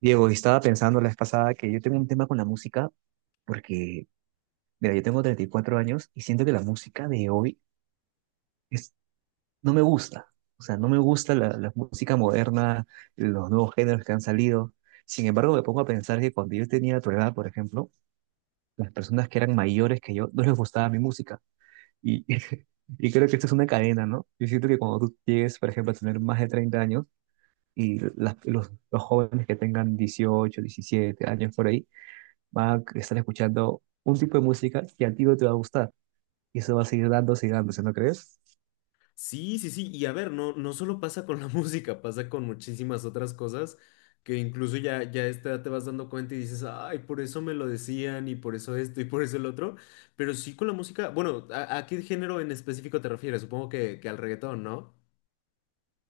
Diego, estaba pensando la vez pasada que yo tengo un tema con la música porque, mira, yo tengo 34 años y siento que la música de hoy es, no me gusta. O sea, no me gusta la música moderna, los nuevos géneros que han salido. Sin embargo, me pongo a pensar que cuando yo tenía tu edad, por ejemplo, las personas que eran mayores que yo no les gustaba mi música. Y, y creo que esto es una cadena, ¿no? Yo siento que cuando tú llegues, por ejemplo, a tener más de 30 años y los jóvenes que tengan 18, 17 años por ahí, va a estar escuchando un tipo de música que a ti no te va a gustar. Y eso va a seguir dándose y dándose, ¿no crees? Sí, sí, sí. Y a ver, no solo pasa con la música, pasa con muchísimas otras cosas que incluso ya a esta edad te vas dando cuenta y dices, ay, por eso me lo decían y por eso esto y por eso el otro. Pero sí con la música, bueno, ¿a qué género en específico te refieres? Supongo que al reggaetón, ¿no?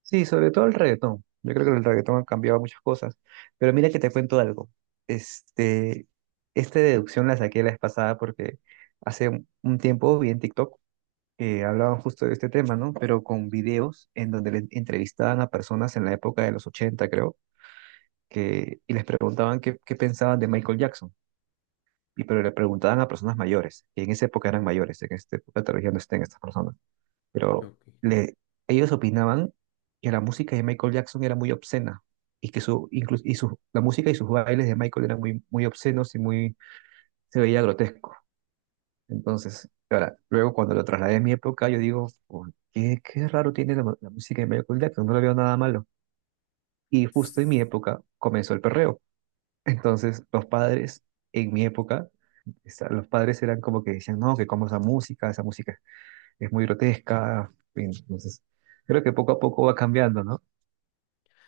Sí, sobre todo el reggaetón. Yo creo que el reggaetón ha cambiado muchas cosas. Pero mira que te cuento algo. Este, Esta deducción la saqué la vez pasada porque hace un tiempo vi en TikTok que hablaban justo de este tema, ¿no? Pero con videos en donde le entrevistaban a personas en la época de los 80 creo, y les preguntaban qué pensaban de Michael Jackson. Y pero le preguntaban a personas mayores, que en esa época eran mayores, en esta época todavía no estén estas personas, pero Ok. le, ellos opinaban que la música de Michael Jackson era muy obscena y que su, incluso, y su, la música y sus bailes de Michael eran muy obscenos y se veía grotesco. Entonces, ahora, luego cuando lo trasladé a mi época, yo digo, "Oh, qué raro tiene la música de Michael Jackson, no le veo nada malo. Y justo en mi época comenzó el perreo. Entonces, los padres, en mi época, los padres eran como que decían, no, que como esa música es muy grotesca. En fin. Entonces, creo que poco a poco va cambiando, ¿no?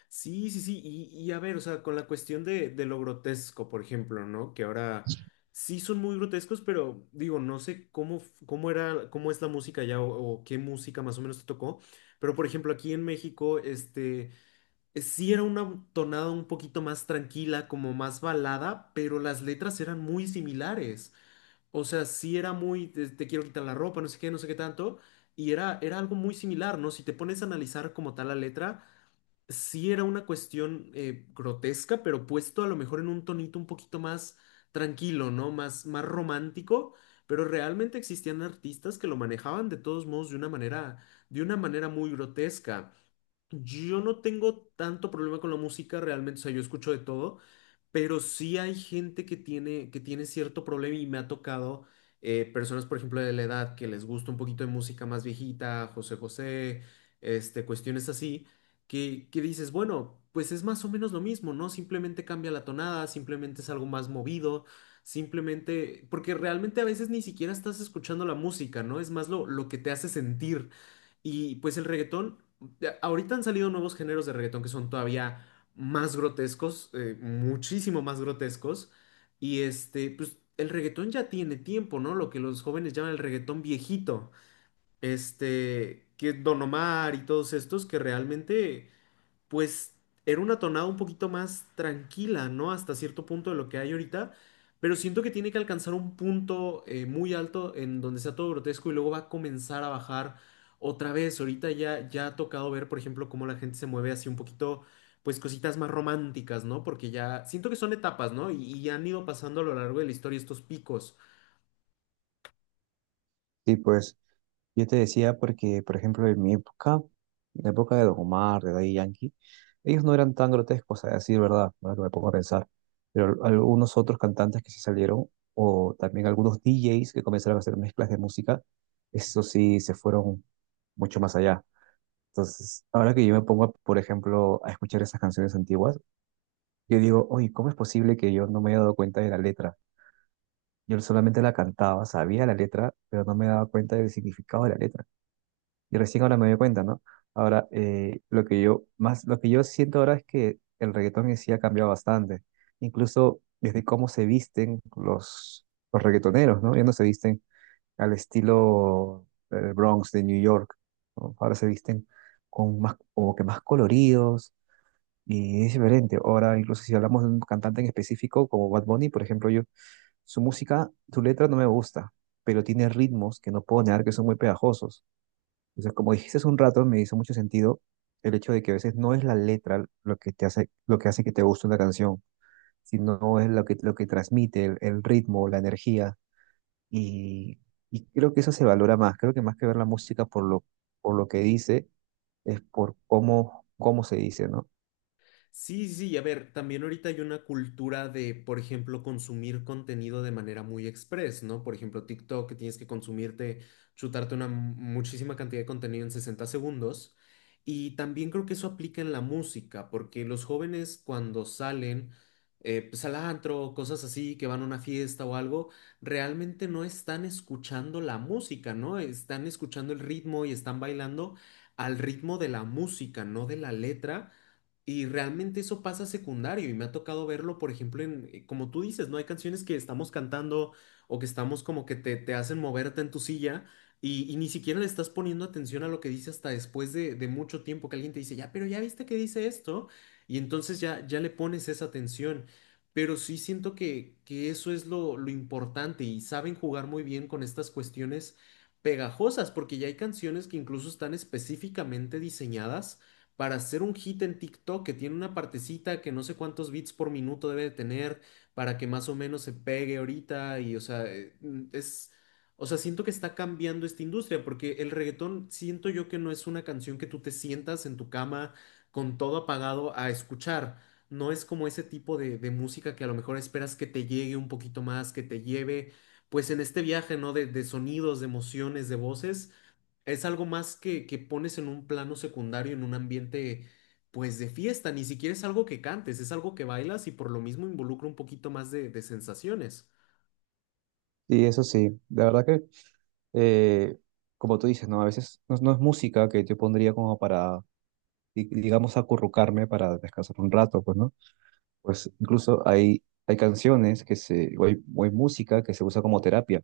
Sí, sí, sí, y a ver, o sea, con la cuestión de lo grotesco, por ejemplo, ¿no? Que ahora sí son muy grotescos, pero digo, no sé cómo, cómo era, cómo es la música ya o qué música más o menos te tocó, pero por ejemplo, aquí en México, sí era una tonada un poquito más tranquila, como más balada, pero las letras eran muy similares. O sea, sí era muy, te quiero quitar la ropa, no sé qué, no sé qué tanto, y era algo muy similar, ¿no? Si te pones a analizar como tal la letra sí era una cuestión grotesca, pero puesto a lo mejor en un tonito un poquito más tranquilo, ¿no? Más, más romántico, pero realmente existían artistas que lo manejaban de todos modos de una manera muy grotesca. Yo no tengo tanto problema con la música realmente, o sea, yo escucho de todo, pero sí hay gente que tiene cierto problema y me ha tocado personas, por ejemplo, de la edad que les gusta un poquito de música más viejita, José José, este, cuestiones así, que dices, bueno, pues es más o menos lo mismo, ¿no? Simplemente cambia la tonada, simplemente es algo más movido, simplemente, porque realmente a veces ni siquiera estás escuchando la música, ¿no? Es más lo que te hace sentir. Y pues el reggaetón. Ya, ahorita han salido nuevos géneros de reggaetón que son todavía más grotescos, muchísimo más grotescos. Y este, pues el reggaetón ya tiene tiempo, ¿no? Lo que los jóvenes llaman el reggaetón viejito. Este, que Don Omar y todos estos que realmente pues era una tonada un poquito más tranquila, ¿no? Hasta cierto punto de lo que hay ahorita, pero siento que tiene que alcanzar un punto muy alto en donde sea todo grotesco y luego va a comenzar a bajar otra vez. Ahorita ya ha tocado ver, por ejemplo, cómo la gente se mueve así un poquito, pues cositas más románticas, ¿no? Porque ya siento que son etapas, ¿no? Y han ido pasando a lo largo de la historia estos picos. Sí, pues yo te decía porque, por ejemplo, en mi época, en la época de Don Omar, de Daddy Yankee, ellos no eran tan grotescos, a decir verdad, ahora que me pongo a pensar, pero algunos otros cantantes que se salieron, o también algunos DJs que comenzaron a hacer mezclas de música, eso sí se fueron mucho más allá. Entonces, ahora que yo me pongo, por ejemplo, a escuchar esas canciones antiguas, yo digo, oye, ¿cómo es posible que yo no me haya dado cuenta de la letra? Yo solamente la cantaba, sabía la letra, pero no me daba cuenta del significado de la letra. Y recién ahora me doy cuenta, ¿no? Ahora, lo que yo más, lo que yo siento ahora es que el reggaetón en sí ha cambiado bastante. Incluso desde cómo se visten los reggaetoneros, ¿no? Ya no se visten al estilo del Bronx de New York, ¿no? Ahora se visten con más, como que más coloridos y es diferente. Ahora, incluso si hablamos de un cantante en específico, como Bad Bunny, por ejemplo, yo, su música, su letra no me gusta, pero tiene ritmos que no puedo negar que son muy pegajosos. Entonces, como dijiste hace un rato, me hizo mucho sentido el hecho de que a veces no es la letra lo que te hace, lo que hace que te guste una canción, sino es lo que transmite, el ritmo, la energía. Y, y creo que eso se valora más. Creo que más que ver la música por lo que dice, es por cómo, cómo se dice, ¿no? Sí, sí, sí, a ver, también ahorita hay una cultura de, por ejemplo, consumir contenido de manera muy express, ¿no? Por ejemplo, TikTok, que tienes que consumirte, chutarte una muchísima cantidad de contenido en 60 segundos. Y también creo que eso aplica en la música, porque los jóvenes cuando salen, pues al antro, cosas así, que van a una fiesta o algo, realmente no están escuchando la música, ¿no? Están escuchando el ritmo y están bailando al ritmo de la música, no de la letra. Y realmente eso pasa secundario y me ha tocado verlo, por ejemplo, como tú dices, ¿no? Hay canciones que estamos cantando o que estamos como que te hacen moverte en tu silla y ni siquiera le estás poniendo atención a lo que dice hasta después de mucho tiempo que alguien te dice, ya, pero ya viste que dice esto y entonces ya le pones esa atención. Pero sí siento que eso es lo importante y saben jugar muy bien con estas cuestiones pegajosas porque ya hay canciones que incluso están específicamente diseñadas para hacer un hit en TikTok que tiene una partecita que no sé cuántos bits por minuto debe de tener para que más o menos se pegue ahorita y o sea, es o sea, siento que está cambiando esta industria porque el reggaetón siento yo que no es una canción que tú te sientas en tu cama con todo apagado a escuchar. No es como ese tipo de música que a lo mejor esperas que te llegue un poquito más, que te lleve, pues en este viaje, ¿no? De sonidos, de emociones, de voces. Es algo más que pones en un plano secundario, en un ambiente, pues, de fiesta. Ni siquiera es algo que cantes, es algo que bailas y por lo mismo involucra un poquito más de sensaciones. Y eso sí, la verdad que eh, como tú dices, ¿no? A veces no es música que yo pondría como para, digamos, acurrucarme para descansar un rato, pues, ¿no? Pues incluso hay canciones que se, o hay música que se usa como terapia,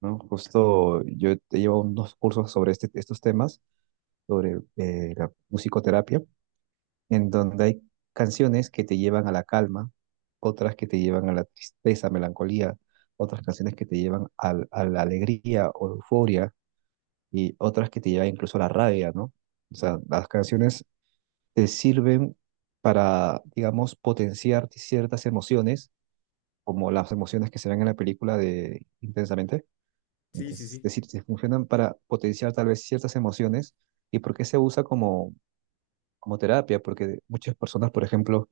¿no? Justo yo he llevado unos cursos sobre estos temas, sobre la musicoterapia, en donde hay canciones que te llevan a la calma, otras que te llevan a la tristeza, melancolía, otras canciones que te llevan a la alegría o euforia y otras que te llevan incluso a la rabia, ¿no? O sea, las canciones te sirven para, digamos, potenciar ciertas emociones, como las emociones que se ven en la película de Intensamente. Sí, sí, Entonces, es sí. decir, te funcionan para potenciar tal vez ciertas emociones y porque se usa como, como terapia, porque muchas personas, por ejemplo,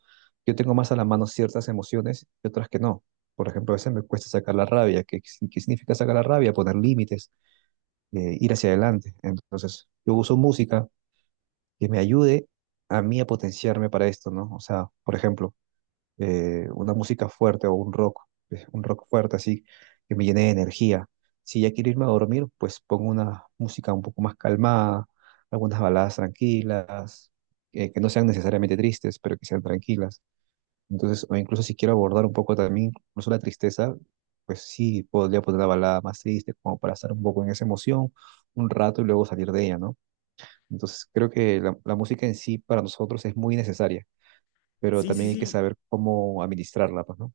yo tengo más a la mano ciertas emociones y otras que no. Por ejemplo, a veces me cuesta sacar la rabia. ¿Qué, qué significa sacar la rabia? Poner límites, ir hacia adelante. Entonces, yo uso música que me ayude a mí a potenciarme para esto, ¿no? O sea, por ejemplo, una música fuerte o un rock fuerte así, que me llene de energía. Si ya quiero irme a dormir, pues pongo una música un poco más calmada, algunas baladas tranquilas, que no sean necesariamente tristes, pero que sean tranquilas. Entonces, o incluso si quiero abordar un poco también, incluso la tristeza, pues sí, podría poner una balada más triste, como para estar un poco en esa emoción un rato y luego salir de ella, ¿no? Entonces creo que la música en sí para nosotros es muy necesaria, pero Sí, sí, también hay que sí. saber cómo administrarla, pues, ¿no?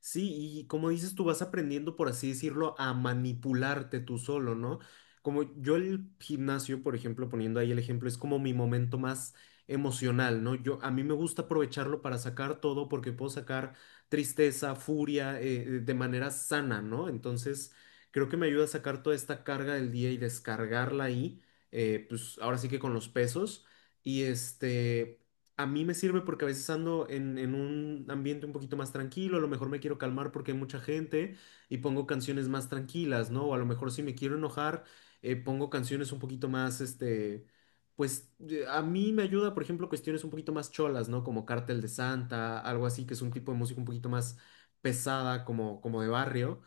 Sí, y como dices, tú vas aprendiendo, por así decirlo, a manipularte tú solo, ¿no? Como yo el gimnasio, por ejemplo, poniendo ahí el ejemplo, es como mi momento más emocional, ¿no? Yo, a mí me gusta aprovecharlo para sacar todo porque puedo sacar tristeza, furia, de manera sana, ¿no? Entonces, creo que me ayuda a sacar toda esta carga del día y descargarla ahí, pues ahora sí que con los pesos. Y este, a mí me sirve porque a veces ando en un ambiente un poquito más tranquilo, a lo mejor me quiero calmar porque hay mucha gente y pongo canciones más tranquilas, ¿no? O a lo mejor si me quiero enojar, pongo canciones un poquito más, pues a mí me ayuda, por ejemplo, cuestiones un poquito más cholas, ¿no? Como Cártel de Santa, algo así, que es un tipo de música un poquito más pesada, como, como de barrio.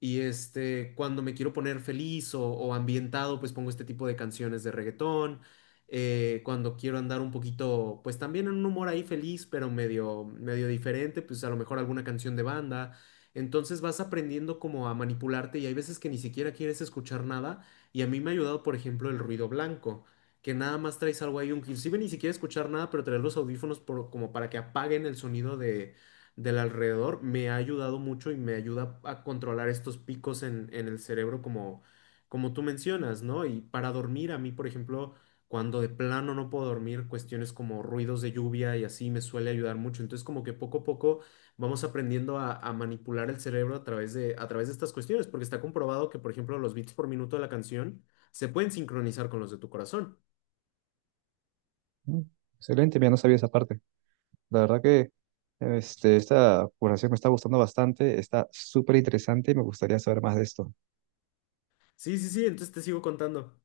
Y este, cuando me quiero poner feliz o ambientado, pues pongo este tipo de canciones de reggaetón cuando quiero andar un poquito, pues también en un humor ahí feliz, pero medio, medio diferente, pues a lo mejor alguna canción de banda. Entonces vas aprendiendo como a manipularte y hay veces que ni siquiera quieres escuchar nada y a mí me ha ayudado, por ejemplo, el ruido blanco, que nada más traes algo ahí, inclusive ni siquiera escuchar nada, pero traer los audífonos como para que apaguen el sonido de, del alrededor, me ha ayudado mucho y me ayuda a controlar estos picos en el cerebro como, como tú mencionas, ¿no? Y para dormir, a mí, por ejemplo, cuando de plano no puedo dormir, cuestiones como ruidos de lluvia y así me suele ayudar mucho. Entonces, como que poco a poco vamos aprendiendo a manipular el cerebro a través de estas cuestiones, porque está comprobado que, por ejemplo, los beats por minuto de la canción se pueden sincronizar con los de tu corazón. Mm, excelente, mira, no sabía esa parte. La verdad que esta conversación me está gustando bastante, está súper interesante y me gustaría saber más de esto. Sí, sí, sí, entonces te sigo contando.